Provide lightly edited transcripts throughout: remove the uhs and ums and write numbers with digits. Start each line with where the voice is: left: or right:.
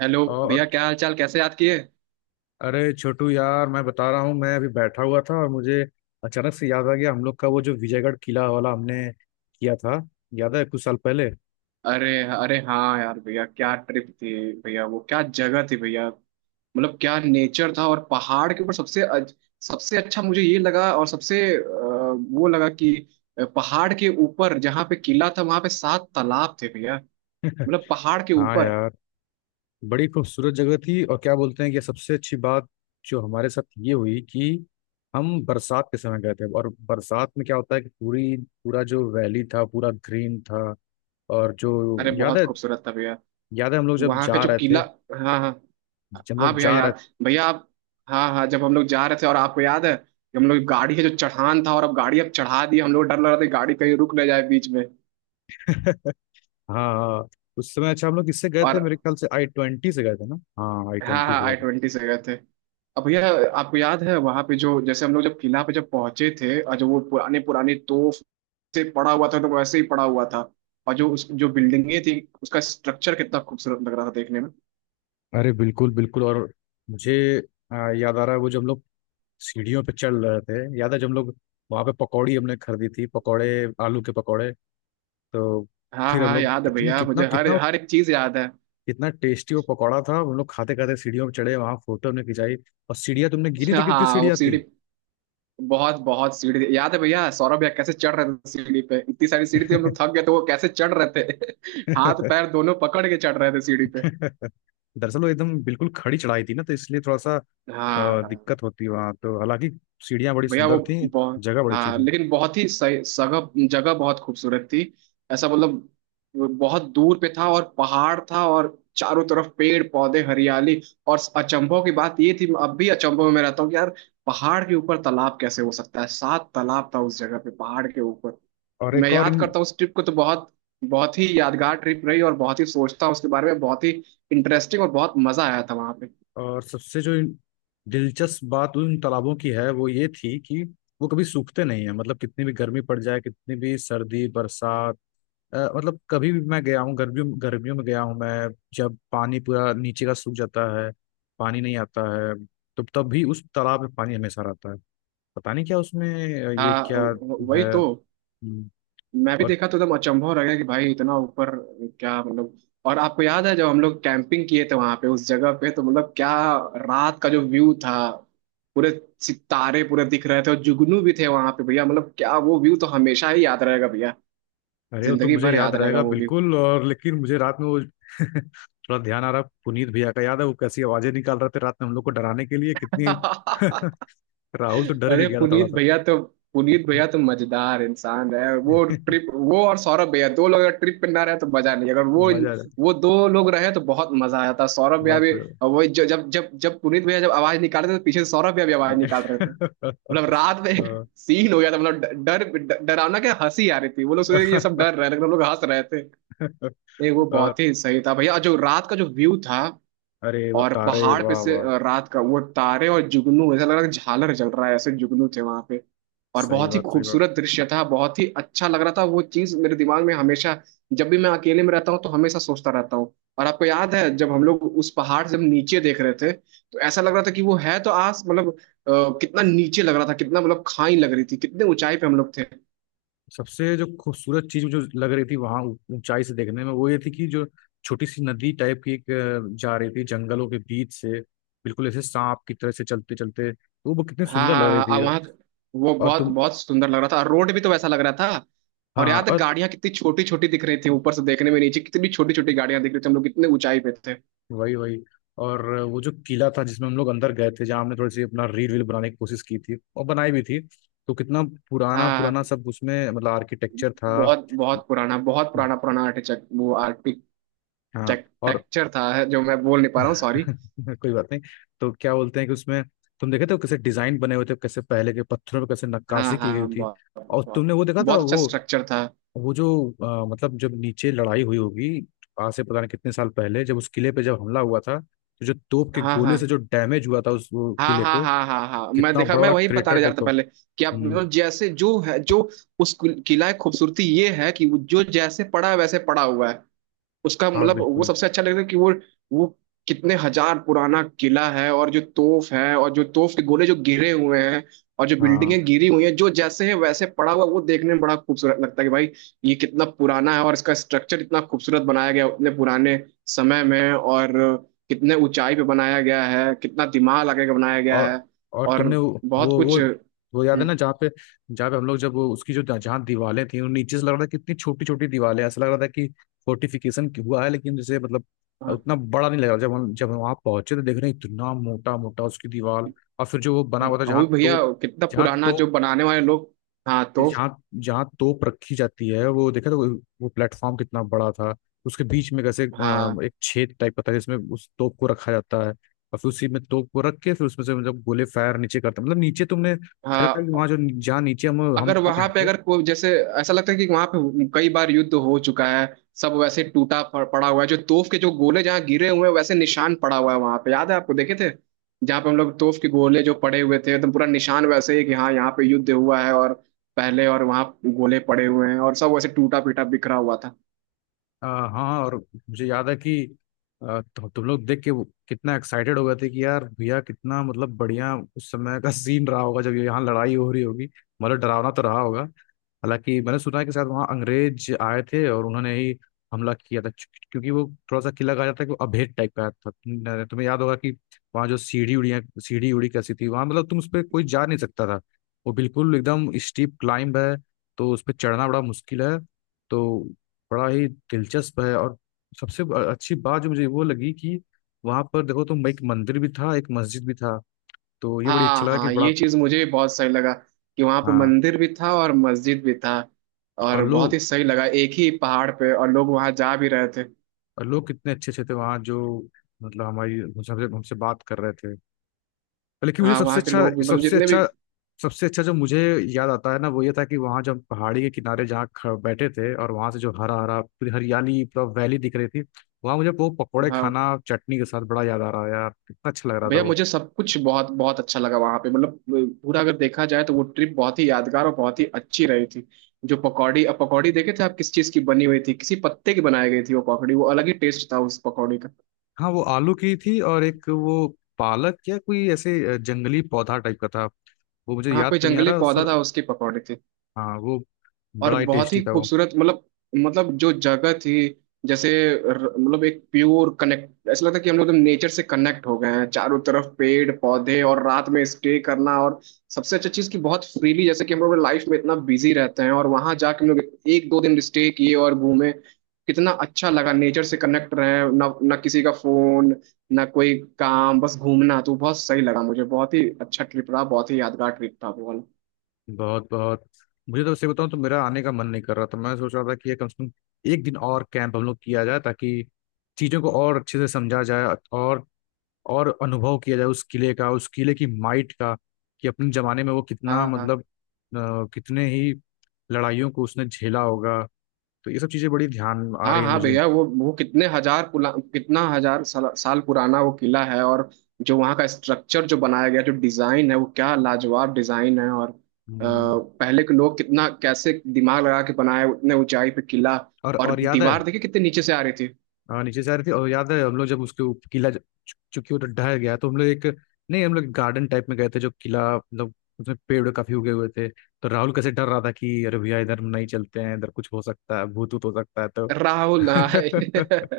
right: Hello भैया,
left: और
right: क्या हाल चाल? कैसे याद किए?
left: अरे छोटू यार मैं बता रहा हूँ। मैं अभी बैठा हुआ था और मुझे अचानक से याद आ गया हम लोग का वो जो विजयगढ़ किला वाला हमने किया था। याद है कुछ साल पहले?
right: अरे अरे, हाँ यार भैया, क्या ट्रिप थी। भैया, वो क्या जगह थी भैया। मतलब क्या नेचर था। और पहाड़ के ऊपर सबसे अच्छा मुझे ये लगा, और सबसे वो लगा कि पहाड़ के ऊपर जहाँ पे किला था वहाँ पे सात तालाब थे भैया। मतलब पहाड़ के
left: हाँ
right: ऊपर।
left: यार, बड़ी खूबसूरत जगह थी। और क्या बोलते हैं कि सबसे अच्छी बात जो हमारे साथ ये हुई कि हम बरसात के समय गए थे। और बरसात में क्या होता है कि पूरी पूरा जो वैली था पूरा ग्रीन था। और जो,
right: अरे
left: याद
right: बहुत
left: है?
right: खूबसूरत था भैया।
left: याद है हम लोग जब
right: वहाँ का
left: जा
right: जो
left: रहे थे,
right: किला। हाँ हाँ।
left: हम
right: हाँ
left: लोग
right: भैया,
left: जा रहे
right: याद, भैया आप। हाँ हाँ, जब हम लोग जा रहे थे और आपको याद है कि हम लोग गाड़ी है जो चढ़ान था, और अब गाड़ी अब चढ़ा दी, हम लोग डर लग रहा था कि गाड़ी कहीं रुक ना जाए बीच में।
left: थे हाँ हाँ, उस समय। अच्छा, हम लोग किससे गए
right: और
left: थे? मेरे ख्याल से आई ट्वेंटी से गए थे ना। हाँ, आई
right: हाँ
left: ट्वेंटी
right: हाँ,
left: से गए
right: आई
left: थे।
right: ट्वेंटी से गए थे। अब भैया, आपको याद है वहाँ पे जो जैसे हम लोग जब किला पे जब पहुंचे थे, और जो वो पुराने पुराने तोप से पड़ा हुआ था, तो वैसे ही पड़ा हुआ था। और जो उस जो बिल्डिंगें थी उसका स्ट्रक्चर कितना खूबसूरत लग रहा था देखने में।
left: अरे बिल्कुल बिल्कुल। और मुझे याद आ रहा है वो जब हम लोग सीढ़ियों पे चढ़ रहे थे। याद है जब हम लोग वहाँ पे पकौड़ी हमने खरीदी थी, पकौड़े, आलू के पकौड़े। तो
right: हाँ
left: फिर हम
right: हाँ,
left: लोग
right: याद है
left: कितने
right: भैया,
left: कितना
right: मुझे हर
left: कितना
right: हर एक चीज याद है।
left: कितना टेस्टी वो पकौड़ा था। हम लोग खाते खाते सीढ़ियों पे चढ़े, वहाँ फोटो हमने खिंचाई। और सीढ़ियाँ तुमने गिनी थी, कितनी
right: हाँ वो
left: सीढ़ियाँ थी?
right: सीढ़ी। बहुत बहुत सीढ़ी थी। याद है भैया, सौरभ भैया कैसे चढ़ रहे थे सीढ़ी पे? इतनी सारी सीढ़ी थी, हम लोग थक गए थे, वो कैसे चढ़ रहे थे। हाथ पैर दोनों पकड़ के चढ़ रहे थे सीढ़ी पे।
left: दरअसल वो एकदम बिल्कुल खड़ी चढ़ाई थी ना, तो इसलिए थोड़ा सा
right: हाँ
left: दिक्कत होती वहाँ। तो हालांकि सीढ़ियाँ बड़ी
right: भैया वो
left: सुंदर थी,
right: बहुत।
left: जगह बड़ी अच्छी
right: हाँ
left: थी।
right: लेकिन बहुत ही सही सगह जगह बहुत खूबसूरत थी। ऐसा मतलब। वो बहुत दूर पे था, और पहाड़ था, और चारों तरफ पेड़ पौधे हरियाली। और अचंभों की बात ये थी, अब भी अचंभों में रहता हूँ कि यार पहाड़ के ऊपर तालाब कैसे हो सकता है। सात तालाब था उस जगह पे पहाड़ के ऊपर।
left: और
right: मैं
left: एक और
right: याद
left: इन
right: करता हूँ उस ट्रिप को तो बहुत बहुत ही यादगार ट्रिप रही। और बहुत ही सोचता हूँ उसके बारे में, बहुत ही इंटरेस्टिंग, और बहुत मजा आया था वहां पे।
left: और सबसे जो दिलचस्प बात उन तालाबों की है वो ये थी कि वो कभी सूखते नहीं है। मतलब कितनी भी गर्मी पड़ जाए, कितनी भी सर्दी, बरसात, मतलब कभी भी मैं गया हूँ, गर्मियों गर्मियों में गया हूँ मैं, जब पानी पूरा नीचे का सूख जाता है, पानी नहीं आता है, तो तब भी उस तालाब में पानी हमेशा रहता है। पता नहीं क्या उसमें ये
right: हाँ
left: क्या
right: वही
left: है।
right: तो।
left: हम्म,
right: मैं भी
left: और
right: देखा तो एकदम अचंभव हो रह गया कि भाई इतना ऊपर। क्या मतलब। और आपको याद है जब हम लोग कैंपिंग किए थे वहां पे, उस जगह पे, तो मतलब क्या रात का जो व्यू था! पूरे सितारे पूरे दिख रहे थे, और जुगनू भी थे वहां पे भैया। मतलब क्या, वो व्यू तो हमेशा ही याद रहेगा भैया।
left: अरे वो तो
right: जिंदगी
left: मुझे
right: भर
left: याद
right: याद रहेगा
left: रहेगा
right: वो व्यू।
left: बिल्कुल। और लेकिन मुझे रात में वो थोड़ा ध्यान आ रहा पुनीत भैया का। याद है वो कैसी आवाजें निकाल रहे थे रात में हम लोग को डराने के लिए, कितनी? राहुल तो डर भी
right: अरे
left: गया था थोड़ा
right: पुनीत
left: सा।
right: भैया तो। पुनीत भैया तो मजेदार इंसान है। वो ट्रिप, वो और सौरभ भैया, दो लोग अगर ट्रिप पे ना रहे तो मजा नहीं। अगर वो
left: मजा आ रहा है,
right: वो दो लोग रहे तो बहुत मजा आ जाता। सौरभ भैया
left: बहुत
right: भी।
left: मजा आ
right: और वही जब जब जब पुनीत भैया जब आवाज निकाल रहे थे, तो पीछे से सौरभ भैया भी आवाज निकाल रहे थे, मतलब रात में।
left: रहा।
right: सीन हो गया था, मतलब डरावना। क्या हंसी आ रही थी! वो लोग सोच रहे थे कि ये सब डर रहे हैं, लेकिन हम लोग हंस रहे थे। ये वो
left: और
right: बहुत ही सही था भैया। और जो रात का जो व्यू था,
left: अरे वो
right: और
left: तारे,
right: पहाड़ पे
left: वाह
right: से
left: वाह!
right: रात का वो तारे और जुगनू, ऐसा लग रहा था झालर जल रहा है, ऐसे जुगनू थे वहां पे। और
left: सही
right: बहुत ही
left: बात, सही बात।
right: खूबसूरत दृश्य था, बहुत ही अच्छा लग रहा था। वो चीज मेरे दिमाग में हमेशा, जब भी मैं अकेले में रहता हूँ तो हमेशा सोचता रहता हूँ। और आपको याद है जब हम लोग उस पहाड़ से हम नीचे देख रहे थे, तो ऐसा लग रहा था कि वो है तो आस, मतलब कितना नीचे लग रहा था, कितना मतलब खाई लग रही थी, कितने ऊंचाई पे हम लोग थे।
left: सबसे जो खूबसूरत चीज मुझे लग रही थी वहां ऊंचाई से देखने में वो ये थी कि जो छोटी सी नदी टाइप की एक जा रही थी जंगलों के बीच से, बिल्कुल ऐसे सांप की तरह से चलते चलते, तो वो कितनी
right: हाँ
left: सुंदर लग रही
right: हाँ हाँ,
left: थी।
right: वहाँ वो
left: और
right: बहुत
left: तुम
right: बहुत सुंदर लग रहा था। और रोड भी तो वैसा लग रहा था, और
left: हाँ
right: यहाँ तक
left: और,
right: गाड़ियाँ कितनी छोटी छोटी दिख रही थी ऊपर से देखने में, नीचे कितनी छोटी छोटी गाड़ियाँ दिख रही थी, हम लोग कितने ऊंचाई पे थे।
left: वही वही। और वो जो किला था जिसमें हम लोग अंदर गए थे, जहाँ हमने थोड़ी सी अपना रील वील बनाने की कोशिश की थी और बनाई भी थी, तो कितना पुराना
right: हाँ हाँ,
left: पुराना
right: हाँ।
left: सब उसमें मतलब आर्किटेक्चर था।
right: बहुत बहुत पुराना, बहुत पुराना पुराना आर्टिटेक्ट वो आर्किटेक्चर
left: हाँ और
right: था, जो मैं बोल नहीं पा रहा हूँ, सॉरी।
left: कोई बात नहीं। तो क्या बोलते हैं कि उसमें तुम देखे थे वो कैसे डिजाइन बने हुए थे, कैसे पहले के पत्थरों पे कैसे
right: हाँ
left: नक्काशी की गई
right: हाँ
left: थी।
right: बहुत।
left: और
right: बहुत।
left: तुमने वो देखा था?
right: बहुत अच्छा स्ट्रक्चर था।
left: वो जो मतलब जब नीचे लड़ाई हुई होगी आज से पता नहीं कितने साल पहले, जब उस किले पे जब हमला हुआ था, तो जो तोप के
right: हाँ
left: गोले से जो
right: हाँ
left: डैमेज हुआ था उस, वो
right: हाँ
left: किले
right: हाँ
left: को,
right: हाँ हाँ हाँ, मैं
left: कितना
right: देखा,
left: बड़ा
right: मैं
left: बड़ा
right: वही
left: क्रेटर
right: बताने जा रहा
left: टाइप
right: था
left: का।
right: पहले कि आप
left: हम्म,
right: मतलब जैसे जो है जो उस किला की खूबसूरती ये है कि वो जो जैसे पड़ा है वैसे पड़ा हुआ है। उसका
left: हाँ
right: मतलब वो
left: बिल्कुल।
right: सबसे अच्छा लगता है कि वो कितने हजार पुराना किला है, और जो तोप है और जो तोप के गोले जो गिरे हुए हैं, और जो
left: हाँ
right: बिल्डिंगें गिरी हुई हैं जो जैसे है वैसे पड़ा हुआ है, वो देखने में बड़ा खूबसूरत लगता है कि भाई ये कितना पुराना है, और इसका स्ट्रक्चर इतना खूबसूरत बनाया गया है उतने पुराने समय में, और कितने ऊंचाई पे बनाया गया है, कितना दिमाग लगा के बनाया गया
left: और
right: है।
left: और
right: और
left: तुमने वो
right: बहुत
left: वो
right: कुछ।
left: वो वो याद है ना जहाँ पे, हम लोग जब वो उसकी जो जहाँ दीवारें थी उन नीचे से लग रहा था कितनी छोटी छोटी दीवारें हैं। ऐसा लग रहा था कि फोर्टिफिकेशन हुआ है, लेकिन जैसे मतलब
right: हाँ।
left: उतना बड़ा नहीं लग रहा। जब हम वहाँ पहुंचे तो देख रहे हैं इतना मोटा मोटा उसकी दीवार। और फिर जो वो बना हुआ था
right: और
left: जहाँ
right: भैया,
left: तो,
right: कितना
left: जहाँ
right: पुराना,
left: तोप
right: जो बनाने वाले लोग। हाँ तो।
left: जहाँ जहाँ तोप रखी जाती है वो देखा तो, वो प्लेटफॉर्म कितना बड़ा था। उसके बीच में कैसे
right: हाँ
left: एक छेद टाइप का था जिसमें उस तोप को रखा जाता है, और फिर उसी में तोप को रख के फिर उसमें से मतलब गोले फायर नीचे करते हैं। मतलब नीचे तुमने कहा था कि वहाँ
right: हाँ,
left: जो जहाँ नीचे हम
right: अगर वहां पे
left: नहीं।
right: अगर कोई जैसे, ऐसा लगता है कि वहां पे कई बार युद्ध हो चुका है। सब वैसे टूटा पड़ा हुआ है, जो तोफ के जो गोले जहाँ गिरे हुए हैं, वैसे निशान पड़ा हुआ है वहां पे। याद है आपको, देखे थे जहाँ पे हम लोग तोफ के गोले जो पड़े हुए थे, एकदम पूरा निशान वैसे ही कि हाँ यहाँ पे युद्ध हुआ है, और पहले, और वहाँ गोले पड़े हुए हैं, और सब वैसे टूटा पीटा बिखरा हुआ था।
left: हाँ, और मुझे याद है कि तुम लोग देख के वो कितना एक्साइटेड हो गए थे कि यार भैया कितना मतलब बढ़िया उस समय का सीन रहा होगा जब यहाँ लड़ाई हो रही होगी। मतलब डरावना तो रहा होगा। हालांकि मैंने सुना है कि शायद वहाँ अंग्रेज आए थे और उन्होंने ही हमला किया था, क्योंकि वो थोड़ा सा किला, कहा जाता है कि वो अभेद टाइप का था। तुम्हें याद होगा कि वहाँ जो सीढ़ी उड़ी कैसी थी वहाँ, मतलब तुम उस पर कोई जा नहीं सकता था। वो बिल्कुल एकदम स्टीप क्लाइंब है, तो उस पर चढ़ना बड़ा मुश्किल है। तो बड़ा ही दिलचस्प है। और सबसे अच्छी बात जो मुझे वो लगी कि वहां पर देखो तुम, एक मंदिर भी था एक मस्जिद भी था। तो ये बड़ी अच्छा
right: हाँ
left: लगा कि
right: हाँ,
left: बड़ा,
right: ये चीज मुझे भी बहुत सही लगा कि वहां पे
left: हाँ।
right: मंदिर भी था और मस्जिद भी था।
left: और
right: और बहुत
left: लोग
right: ही सही लगा, एक ही पहाड़ पे, और लोग वहां जा भी रहे थे।
left: और लोग कितने अच्छे अच्छे थे वहाँ जो, मतलब हमारी हमसे हमसे बात कर रहे थे। लेकिन मुझे
right: हाँ वहाँ के लोग भी मतलब जितने भी।
left: सबसे अच्छा जो मुझे याद आता है ना वो ये था कि वहाँ जब पहाड़ी के किनारे जहाँ बैठे थे और वहां से जो हरा हरा पूरी हरियाली पूरा वैली दिख रही थी, वहां मुझे वो पकौड़े
right: हाँ
left: खाना चटनी के साथ बड़ा याद आ रहा है यार, कितना अच्छा लग रहा था
right: भैया,
left: वो।
right: मुझे सब कुछ बहुत बहुत अच्छा लगा वहां पे। मतलब पूरा अगर देखा जाए तो वो ट्रिप बहुत ही यादगार और बहुत ही अच्छी रही थी। जो पकौड़ी, अब पकौड़ी देखे थे आप, किस चीज की बनी हुई थी? किसी पत्ते की बनाई गई थी वो पकौड़ी, वो अलग ही टेस्ट था उस पकौड़ी का।
left: हाँ वो आलू की थी, और एक वो पालक या कोई ऐसे जंगली पौधा टाइप का था। वो मुझे
right: कहाँ
left: याद
right: पे
left: तो नहीं आ
right: जंगली
left: रहा
right: पौधा
left: सर।
right: था उसकी पकौड़ी थी।
left: हाँ वो
right: और
left: बड़ा ही
right: बहुत ही
left: टेस्टी था वो।
right: खूबसूरत, मतलब, मतलब जो जगह थी, जैसे मतलब एक प्योर कनेक्ट, ऐसा लगता है कि हम लोग एकदम नेचर से कनेक्ट हो गए हैं। चारों तरफ पेड़ पौधे और रात में स्टे करना, और सबसे अच्छा चीज़ कि बहुत फ्रीली, जैसे कि हम लोग लाइफ में इतना बिजी रहते हैं, और वहां जाके हम लोग एक दो दिन स्टे किए और घूमे, कितना अच्छा लगा नेचर से कनेक्ट रहे। ना ना किसी का फोन, ना कोई काम, बस घूमना, तो बहुत सही लगा मुझे। बहुत ही अच्छा ट्रिप रहा, बहुत ही यादगार ट्रिप था वो वाला।
left: बहुत बहुत। मुझे तो सही बताऊँ तो मेरा आने का मन नहीं कर रहा था। मैं सोच रहा था कि ये कम से कम एक दिन और कैंप हम लोग किया जाए, ताकि चीज़ों को और अच्छे से समझा जाए और और अनुभव किया जाए उस किले का, उस किले की माइट का, कि अपने ज़माने में वो कितना
right: हाँ हाँ
left: मतलब कितने ही लड़ाइयों को उसने झेला होगा। तो ये सब चीज़ें बड़ी ध्यान आ
right: हाँ
left: रही है
right: हाँ
left: मुझे।
right: भैया, वो कितने हजार पुला कितना हजार साल पुराना वो किला है। और जो वहाँ का स्ट्रक्चर जो बनाया गया, जो डिजाइन है, वो क्या लाजवाब डिजाइन है। और
left: हम्म,
right: पहले के लोग कितना कैसे दिमाग लगा के बनाए उतने ऊंचाई पे किला। और
left: और याद है?
right: दीवार देखिए कितने नीचे से आ रही थी।
left: हाँ नीचे से आ रही थी। और याद है हम लोग जब उसके चूंकि वो ढह गया तो हम लोग एक नहीं हम लोग गार्डन टाइप में गए थे जो किला मतलब, उसमें पेड़ काफी उगे हुए थे, तो राहुल कैसे डर रहा था कि अरे भैया इधर हम नहीं चलते हैं, इधर कुछ हो सकता है, भूत भूत हो सकता है तो।
right: राहुल। हाँ,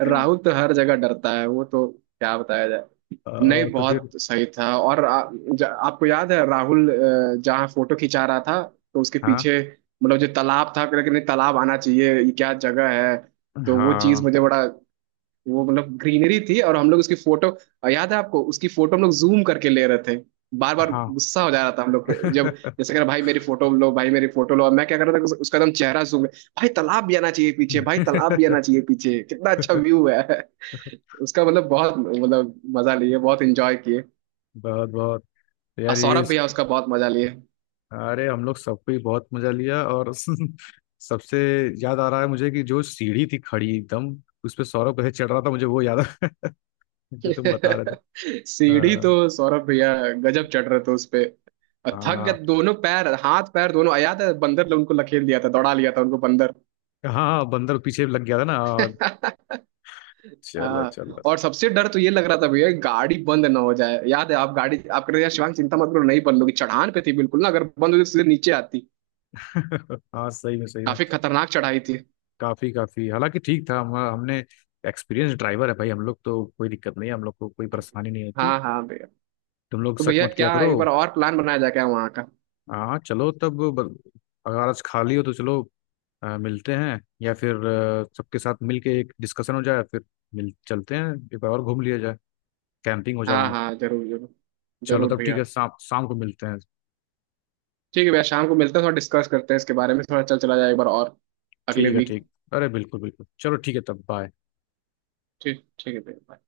right: राहुल तो हर जगह डरता है, वो तो क्या बताया जाए। नहीं
left: तो फिर
right: बहुत सही था। और आपको याद है राहुल जहाँ फोटो खिंचा रहा था, तो उसके
left: हाँ
right: पीछे मतलब जो तालाब था, लेकिन नहीं तालाब आना चाहिए, ये क्या जगह है? तो वो चीज
left: हाँ
right: मुझे बड़ा, वो मतलब ग्रीनरी थी, और हम लोग उसकी फोटो, और याद है आपको उसकी फोटो हम लोग जूम करके ले रहे थे। बार बार
left: हाँ।
right: गुस्सा हो जा रहा था हम लोग पे। जब जैसे कह रहा, भाई मेरी फोटो लो, भाई मेरी फोटो लो, और मैं क्या कर रहा था कि उसका एकदम चेहरा जूम, भाई तालाब भी आना चाहिए पीछे, भाई तालाब भी आना चाहिए पीछे, कितना अच्छा व्यू है। उसका मतलब बहुत, मतलब मजा लिए, बहुत इंजॉय किए।
left: बहुत बहुत। तो
right: और
left: यार यही।
right: सौरभ भैया उसका बहुत मजा लिए।
left: अरे हम लोग सबको ही बहुत मजा लिया। और सबसे याद आ रहा है मुझे कि जो सीढ़ी थी खड़ी एकदम, उस पे सौरभ कैसे चढ़ रहा था, मुझे वो याद आ जो तुम बता रहे थे।
right: सीढ़ी तो
left: हाँ
right: सौरभ भैया गजब चढ़ रहे थे उस पे। और थक गए
left: हाँ
right: दोनों पैर, हाथ पैर दोनों, याद है, बंदर ने उनको लखेल दिया था, दौड़ा लिया था उनको बंदर।
left: हाँ। हाँ, बंदर पीछे लग गया था ना। हाँ, चलो
right: हाँ,
left: चलो।
right: और सबसे डर तो ये लग रहा था भैया गाड़ी बंद ना हो जाए। याद है, आप गाड़ी, आप कह रहे थे, शिवांग चिंता मत करो, नहीं बंद होगी, चढ़ान पे थी बिल्कुल, ना अगर बंद होती तो सीधे नीचे आती।
left: हाँ सही में, सही में।
right: काफी खतरनाक चढ़ाई थी।
left: काफी काफी। हालांकि ठीक था, हम हमने एक्सपीरियंस ड्राइवर है भाई, हम लोग तो कोई दिक्कत नहीं है, हम लोग को कोई परेशानी नहीं होती।
right: हाँ हाँ भैया।
left: तुम लोग
right: तो
left: शक
right: भैया
left: मत किया
right: क्या
left: करो।
right: एक बार और प्लान बनाया जाए क्या वहाँ का?
left: हाँ चलो तब अगर आज खाली हो तो चलो मिलते हैं, या फिर सबके साथ मिलके एक डिस्कशन हो जाए, फिर मिल चलते हैं, एक बार और घूम लिया जाए, कैंपिंग हो जाए
right: हाँ
left: वहाँ।
right: हाँ जरूर जरूर।
left: चलो
right: जरूर
left: तब ठीक
right: भैया।
left: है, शाम शाम को मिलते हैं।
right: ठीक है भैया, शाम को मिलते हैं, थोड़ा डिस्कस करते हैं इसके बारे में, थोड़ा चल चला जाए एक बार और, अगले
left: ठीक है,
right: वीक।
left: ठीक। अरे बिल्कुल बिल्कुल, चलो ठीक है तब, बाय।
right: ठीक, ठीक है भैया।